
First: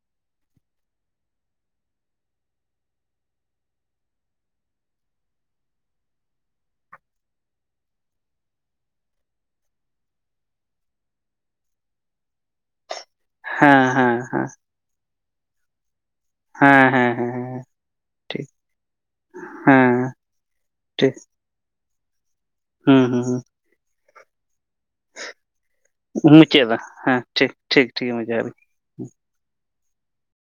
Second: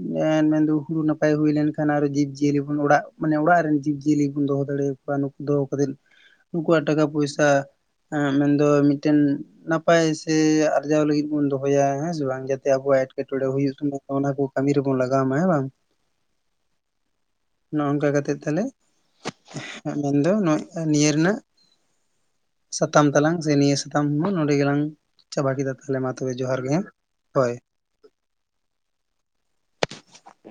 ᱢᱮᱱ ᱫᱚ ᱦᱩᱲᱩ ᱱᱟᱯᱟᱭ ᱦᱩᱭ ᱞᱮᱱᱠᱷᱟᱱ ᱟᱨᱚ ᱡᱤᱵᱽ-ᱡᱤᱭᱟᱹᱞᱤ ᱵᱚᱱ ᱚᱲᱟᱜ ᱢᱟᱱᱮ ᱚᱲᱟᱜ ᱨᱮᱱ ᱡᱤᱵᱽ-ᱡᱤᱭᱟᱹᱞᱤ ᱵᱚᱱ ᱫᱚᱦᱚ ᱫᱟᱲᱮᱭᱟ ᱠᱚᱣᱟ, ᱱᱩᱠᱩ ᱫᱚᱦᱚ ᱠᱟᱛᱮ ᱱᱩᱠᱩᱣᱟᱜ ᱴᱟᱠᱟ ᱯᱚᱭᱥᱟᱸ ᱢᱮᱱ ᱫᱚ ᱢᱤᱫᱴᱮᱱ ᱱᱟᱯᱟᱭ ᱥᱮ ᱟᱨᱡᱟᱣ ᱞᱟᱹᱜᱤᱫ ᱵᱚᱱ ᱫᱚᱦᱚᱭᱟ ᱦᱮᱸ ᱥᱮ ᱵᱟᱝ, ᱡᱟᱛᱮ ᱟᱵᱚᱣᱟᱜ ᱮᱴᱠᱮᱴᱚᱬᱮ ᱦᱩᱭᱚᱜ, ᱦᱮᱸ ᱦᱮᱸ ᱚᱱᱟ ᱠᱚ ᱦᱮᱸ ᱠᱟᱹᱢᱤ ᱨᱮᱵᱚᱱ ᱞᱟᱜᱟᱣ ᱢᱟ ᱦᱮᱸ ᱵᱟᱝ? ᱦᱮᱸ ᱦᱮᱸ ᱦᱮᱸ ᱦᱮᱸ ᱱᱚᱝᱠᱟ ᱠᱟᱛᱮ ᱴᱷᱤᱠ ᱛᱟᱞᱮ ᱦᱮᱸ ᱢᱮᱱᱫᱚ ᱱᱚᱜ ᱱᱤᱭᱟᱹ ᱴᱷᱤᱠ ᱨᱮᱱᱟᱜ ᱦᱩᱸ ᱥᱟᱛᱟᱢ ᱦᱩᱸ ᱦᱩᱸ ᱛᱟᱞᱟᱝ ᱥᱮ ᱱᱤᱭᱟᱹ ᱥᱟᱛᱟᱢ ᱦᱚᱸ ᱱᱚᱰᱮ ᱜᱮᱞᱟᱝ ᱪᱟᱵᱟ ᱠᱮᱫᱟ, ᱛᱟᱦᱚᱞᱮ ᱢᱟ ᱛᱚᱵᱮ ᱡᱚᱦᱟᱨ ᱜᱮ ᱢᱩᱪᱟᱹᱫᱟ ᱦᱮᱸ ᱴᱷᱤᱠ ᱦᱳᱭ᱾ ᱴᱷᱤᱠ ᱠᱷᱤᱠ ᱢᱟ ᱡᱚᱦᱟᱨ ᱜᱮ᱾